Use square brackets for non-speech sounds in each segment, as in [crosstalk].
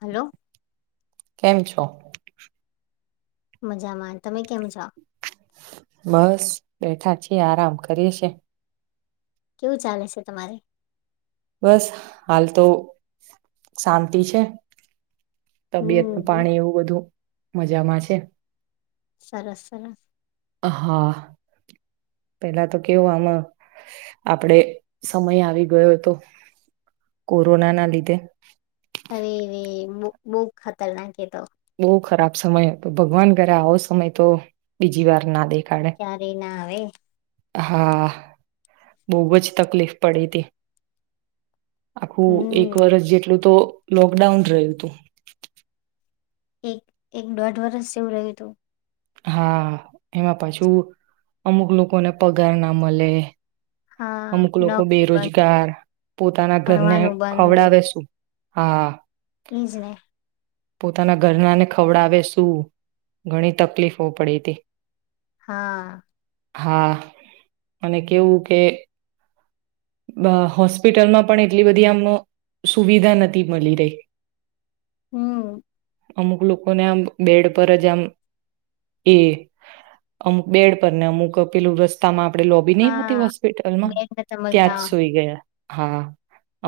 Hello કેમ છો? મજામાં તમે કેમ છો? બસ બેઠા છીએ આરામ કરીએ શે. કેવું ચાલે છે તમારે? બસ હાલ તો શાંતિ છે. તબિયત હમ પાણી એવું બધું મજામાં છે સરસ, સરસ હા, પેલા તો કેવું આમ આપડે સમય આવી ગયો હતો કોરોના ના લીધે અરે, રે બૂક બૂક ખતરનાક એતો બો ખરાબ સમય હતો ભગવાન કરે આવો સમય તો બીજી વાર ના દે ક્યારે ના [unintelligible] નય હા, બોવજ તકલીફ પડી તી આખું એક હમ વર્ષ જેટલું તો લોકડાઉન રહ્યું હતું એક, એક દોઢ વરષ જેવું રહ્યું હતું હા, એમાં પાછું અમુક લોકોને પગાર ના મલે હા અમુક લોકો નોકરી બંધ બેરોજગાર, પોતાના ઘરને ભણવાનું ખવડાવે શું હા એઈજ ને પોતાના ઘરનાને ખવડાવે શું ઘણી તકલીફો પડી તી હા હા, અને કેવું કે હોસ્પિટલમાં પણ એટલી બધી આમ સુવિધા નથી મલી રહી હમ અમુક લોકોને આમ બેડ પર જ આમ, એ અમુક બેડ પરને અમુક પેલું રસ્તામાં આપણેે લોબી નહી હોતી હા હોસ્પિટલમાં બેડ નતા મળતા ટસોઈ ગયા. હા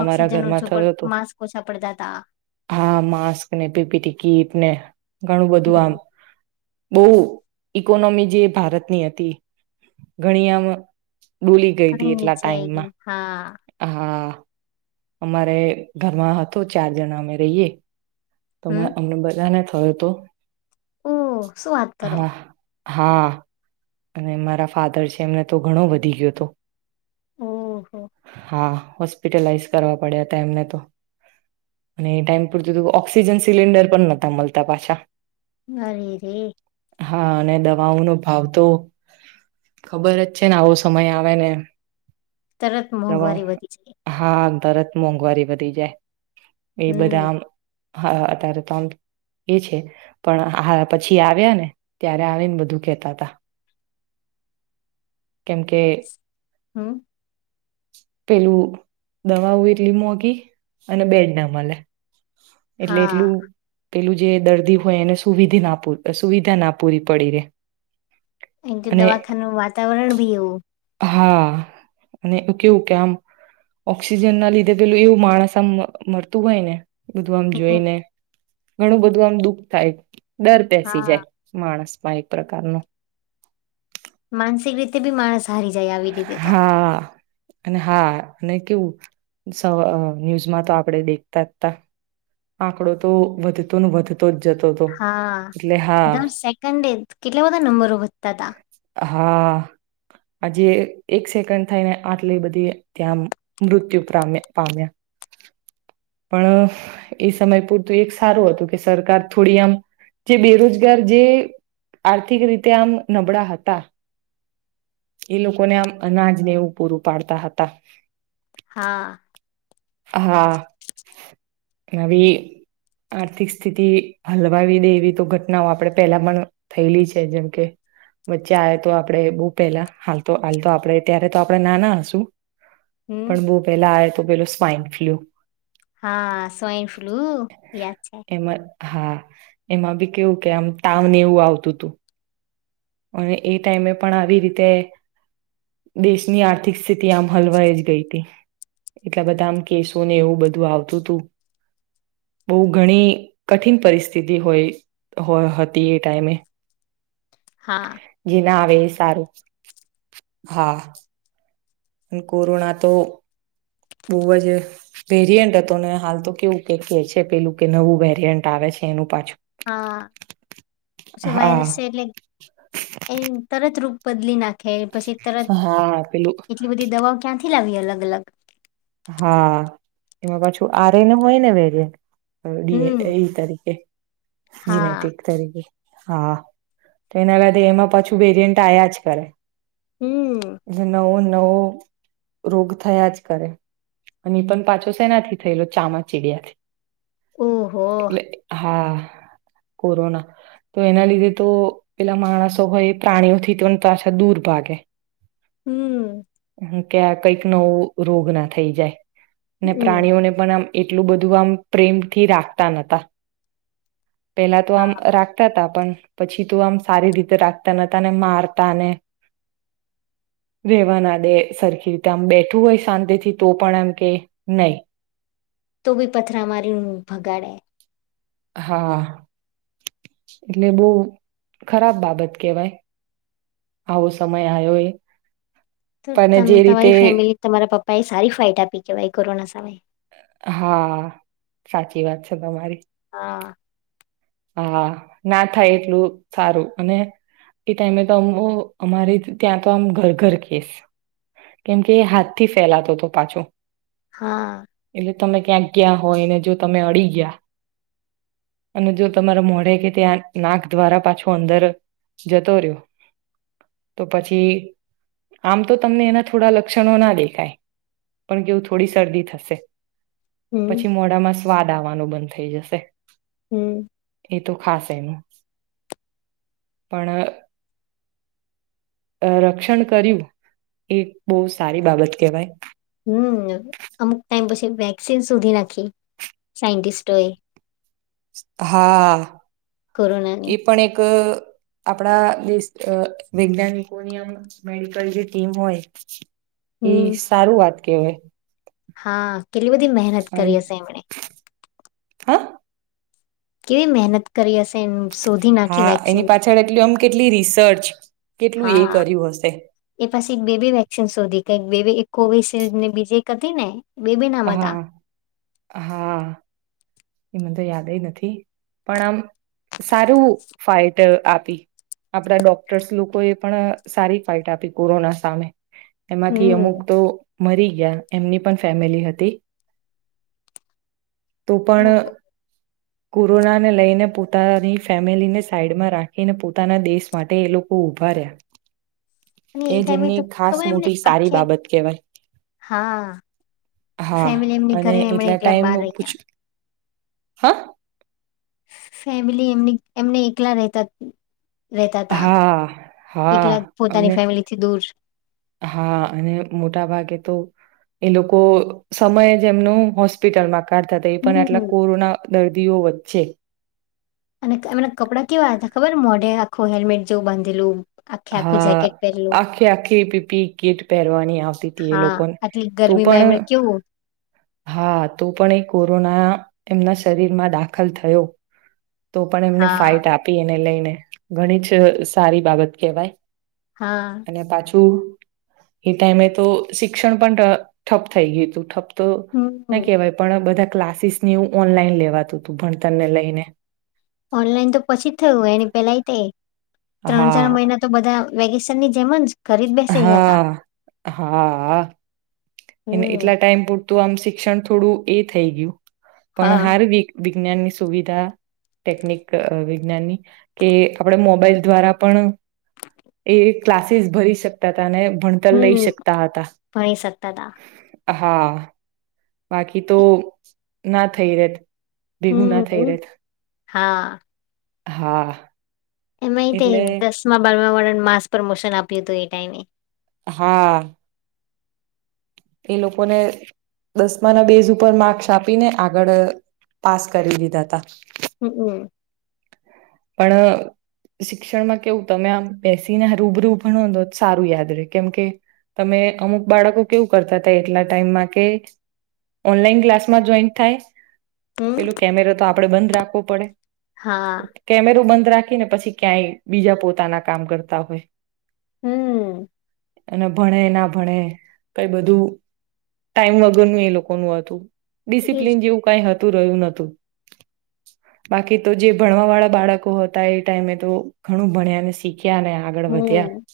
અમારા ઓક્સિજન ઘરમાં ઓછું થયો પણ હતો માસ્ક ઓછા પડતા હતા હા માસ્ક ને પીપી ટી ને ઘણું બધું આમ હમ બહુ ઈકોનોમી જે ભારતની હતી ઘણી આમ ડૂલી ગઈ હતી એટલા જ ટાઈમમાં હા. હા હા અમારે ઘરમાં હતું ચાર જણા અમે રહીએ. તો અમને બધાને થમે તો ઓ શું વાત કરો હા અને મારા ફાધર છે એમને તો ઘણો વધી ગયો હતો ઓહો હા હોસ્પિટલાઈઝ કરવા પડ્યા હતા એમને તો અને એ ટાઈમ પૂરતું ઓક્સિજન સિલિન્ડર પણ નતા મલતા પાછા અ રે રે હા, અને દવાઓ નો ભાવ તો ખબર જ છે ને આવો સમય આવે ને તરત દવા મોંઘવારી વધી જાય હા તરત મોંઘવારી વધી જાય એ હમ બધાઆમ હા, અત્યારે તોમ એ છે પણ આયા પછી આવ્યા ને ત્યારે આવીને બધું કેતા તા કેમ કે હમ પેલું દવાઓ એટલી મોંઘી અને બેડ ના મલે એટલે, હા એટલું પેલું જે દર્દી હોય એને સુવિધી ના પુરી સુવિધા ના પૂરી પડી રે એ, તો અને દવાખાનાનું વાતાવરણ ભી એવું હા, અને એવું કેવું કે આમ ઓક્સિજન ના લીધે પેલું એવું માણસ આમ મરતું હોય ને બધું આમ હમ જોઈ ને ઘણું બધું આમ દુઃખ થાય ડર બેસી હા જાય માણસ એક પ્રકાર નો માનસિક રીતે બી માણસ હારી જાય આવી રીતે તો હા અને હા અને કેવું ન્યૂઝમાં તો આપણે દેખતા જ તા આંકડો તો વધતો વધતો જ જતો હતો હા એટલે હા દર સેકન્ડે કેટલા બધા નંબરો વધતા હતા હા આજે એક સેકન્ડ થઈને આટલી બધી ત્યાં મૃત્યુ પામ્યા પામ્યા પણ એ સમય પૂરતું એક સારું હતું કે સરકાર થોડી આમ જે બેરોજગાર જે આર્થિક રીતે આમ નબળા હતા એ લોકોને આમ અનાજને એવું પૂરું પાડતા હતા હા હા નવી આર્થિક સ્થિતિ હલવાવી દે એવી તો ઘટનાઓ આપે પેલા પણ થયેલી છે જેમ કે વચ્ચે આવે તો આપણે બોહ પેલા હાલ તો હાલ તો આપડે ત્યારે તો આપડે નાના હશુ હમ પણ બોહ પેલા આટ તો પેલો સ્વાઈન ફ્લુ હા સ્વાઈન ફ્લૂ યાદ છે એમાં હા એમાં બી કેવું કે આમ તાવને એવું આવતું હતું અને એ ટાઈમે પણ આવી રીતે દેશની આર્થિક સ્થિતિ આમ હલવાઈ જ ગઈ હતી એટલા બધા આમ કેસોને એવું બધું આવતું હતું બહુ ઘણી કઠિન પરિસ્થિતિ હોય હતી એ ટાઈમે હા જે ના આવે સારું હા પણ કોરોના તો બહુ જ વેરિયન્ટ હતો ને હાલ તો કેવું કે કેહે છે પેલું કે નવું વેરિયન્ટ આવે છે એનું પાછું હા પછ વાયરસ હા છે એટલે એ તરત રૂ બદલીનાખ પછી તરત હા પેલું એટલી બધી દવાઓ ક્યાં ખિલાવી અલગ અલગ હા એમાં પાછું આ રને હોય ને વેગ ડી હમ એ તારીકેે હા જીનેટિક તરીકે હા, તો એના લીધે એમાં પાછું વેરિયન્ટ આયા જ કરે. હમ જે નવો નવો રોગ થયા જ કરે. અને એ પણ પાછો સેનાથી થયેલો ચામાર ચીડિયાથી. ઓહો એટલે હા. કોરોના, તો એના લીધે તો પેલા માણસો હોય, પ્રાણીઓથી પણ પાછા દૂર ભાગે. હમ્મ. કે કઈક નવો રોગ ના થઈ જાય. ને હમ પ્રાણીઓને પણ આમ એટલું બધું આમ પ્રેમથી રાખતા ન હતા પેલા, તો આમ રાખતા હતા પણ પછી તો, આમ સારી રીતે રાખતા ન હતા અને મારતા અને રહેેવાના સરખી રીતે આમ બેઠું હોય, શાંતિથી તો પણ એમ કે નહી તોબી પથરામારીને ભગાડે હા એટલે બો ખરાબ બાબત કેવાય આવો સમય આવ્યો એ તો, પણ જે રીતે તમારી ફેમિલી તમારા પપ્પા ભાઈ સારી ફાઈટ આપી કેવાય કોરોના સામે. હા, સાચી વાત છે તમારી. હા. હા, ના થાય એટલું સારું અને એ ટાઈમે તો, અમ અમારે ત્યાં તો આમ ઘર-ઘર કેસ કેમકે હાથથી ફેલાતો હતો પાછો. હા. એટલે તમે ક્યાંક ગયા હોય ને જો તમે અડી ગયા, અને જો તમારા મોઢે કે ત્યાં નાક દ્વારા પાછું અંદર જતો રહ્યો, તો પછી આમ તો તમને એના થોડા લક્ષણો ના દેખાય, પણ કેવું થોડી શરદી થશે. હમ પછી મોડામાં સ્વાદ આવવાનું બંધ થઈ જશે. હમ્મ. એ તો ખાસ એનું, પણ અ રક્ષણ કર્યું, એ બોવ સારી બાબત કહેવાય. હમ્મ, અમુક ટાઈમ પછી વેક્સિન શોધી નાખી સાઈન્ટિસ્ટોએ. હા, કોરોનાની એ પણ એક આપણા દેશ વૈજ્ઞાનિકોની આમ મેડિકલ, જે ટીમ હોય એ હમ સારું વાત કે હા, કે એટલી બધી મહેનત કરી હશે એમણે. હા કેવી મહેનત કરી હશે એમ શોધી નાખી હા વેક્સિન એની પાછળ એટલી આમ કેટલી રિસર્ચ કેટલું એ હા કર્યું હશે એ પછી બે બે વેક્સિન શોધી કઈક બે કોવિશિલ્ડ ને બીજી એક હતી ને બે બે નામ હતા હા હા એ મ તો યાદય નથી પણ આમ સારું ફાઈઇટ આપી આપડા ડોક્ટર્સ લોકો એ પણ સારી ફાઈટ આપી કોરોના સામે એમાંથી અમુક હમ તો મરી ગયા એમની પણ ફેમિલી હતી તો પણ કોરોનાને લઈને પોતાની ફેમિલીને સાઈડમાં રાખીને પોતાના દેશ માટે એ લોકો ઉભા રહ્યા અને એ ટાઈમે જેમની તો ખાસ ખબર એમને મોટી સારી આખે બાબત કહેવાય હા હા ફેમિલી એમની અને ઘરે એમણે એટલા એકલા ટાઈમ બાર પૂછ રહીયા [unintelligible] ફેમિલી એમની એમને એકલા રહેતા જ હા હા એકલા પોતાની અને ફેમિલીથી દૂર હા અને મોટા ભાગે તો એ લોકો સમય જે એમનું હોસ્પિટલમાં કાઢતા હતા એ પણ હમ આટલા કોરોના દર્દીઓ વચ્ચે અને એમના કપડા કેવા હતા ખબર મોઢે આખું હેલ્મેટ જેવું બાંધેલું આખે આખું હા જેકેટ પહેરેલું આખી આખી પીપી કીટ પહેરવાની આવતી હતી એ હા લોકોને આટલી તો ગરમીમાં પણ એમણે કેવું હા તો પણ એ કોરોના એમના શરીરમાં દાખલ થયો તો પણ એમને હા ફાઇટ આપી એને લઈને ઘણી જ સારી બાબત કેવાય હા એ ટાઈમે તો શિક્ષણ પણ ઠપ થઈ ગયું હતું, ઠપ તો, ના હમ કહેવાય પણ બધા ક્લાસીસ ની એવુ ઓનલાઈન લેવાતું હતું ભણતર ને લઈને ઓનલાઈન તો પછી થયું એને પેલાય તે ત્રણ, ચાર, હા મહિના તો બધા વેકેશન ની જેમજ હા, હા એ હમ એટલા ટાઈમ પૂ તો આમ શિક્ષણ થોડું એ થઈ ગયું પણ હા હારુ વિજ્ઞાનની સુવિધા, ટેકનિક વિજ્ઞાનની કે આપણે મોબાઈલ દ્વારા પણ એ ક્લાસીસ ભરી શકતા હતા અને ભણતર લઈ શકતા હતા તદા હા બાકી તો ના થઈરેત ભેઘુ ના હમ થઈરેત હા હા એમાય તે એટલે દસ માં બાર વાળા માસ પ્રમોશન આપ્યુ હતુ એ ટાઈમે હા એ લોકોને દસમા ના બેઝ ઉપર માર્ક્સ આપીને આગળ પાસ કરી દીધા હતા હમ, હમ પણ શિક્ષણમા કેવુ તમે આમ બેસીને રૂબરૂ ભણો તો જ સારું યાદ રે કેમકે તમે અમુક બાળકો કેવુ કરતા હતા એટલા ટાઈમમા કે ઓનલાઈન ક્લાસમા જોઈન થાય હમ પેલુ કેમેરા તો આપ આપડે બંધ રાખવો પડે હા કેમેરો બંધ રાખી ને પછી ક્યાંય બીજા પોતાના કામ કરતા હોય હમ અને ભણે ના ભણે કઈ બધુ ટાઈમ વગર નુ એ લોકો નું હતુ એજ ડિસિપ્લિન જેવુ કાઈ હતું રહ્યુ નતુ, બાકી તો, જે ભણવા વાળા બાળકો હતા એ ટાઈમે તો ઘણુ ભણ્યાને શીખ શીખ્યા ને આગળ વધ્યા હમ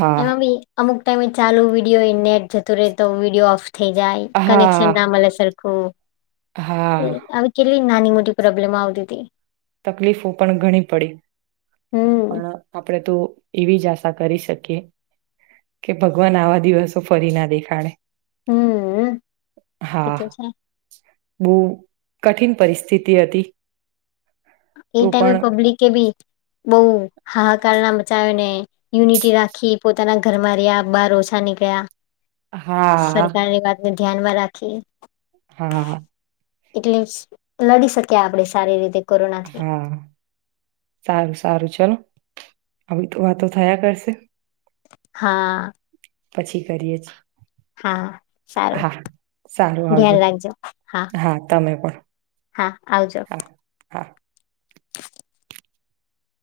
હા એમાં બી અમુક ટાઈમે ચાલુ વિડીયો નેટ જતુ રહે તો વિડીયો ઓફ થઈ જાય કનેક્શન ના હા મલે સર કો હા આવી કેટલી નાની મોટી પ્રોબ્લેમ આવતી તી તકલીફો પણ ઘણી પડી હમ પણ આપણે તો એવી જ આશા કરી શકીએ કે ભગવાન આવા દિવસો ફરી ના દેખાડે હમ એતો છે. બો કઠિન પરિસ્થિતિ હતી. એ તો ટાઈમે પણ પબ્લિક કે બી બોવ હાહાકાર ના મચાવેને યુનિટી રાખી પોતાના ઘરમા રહ્યા બહાર ઓછા નીકળ્યા. હા સરકારની વાત ધ્યાનમા રાખી હા એટલે લડી શક્યા આપડે સારી રીતે કોરોના હા સારું સારું ચલો આવી તો વાતો થયા કરશે. હા પછી કરીએે જ હા સારું સારું આવજો ધ્યાન રાખજો હા તમે પણ હા આવજો હા હા [inaudible]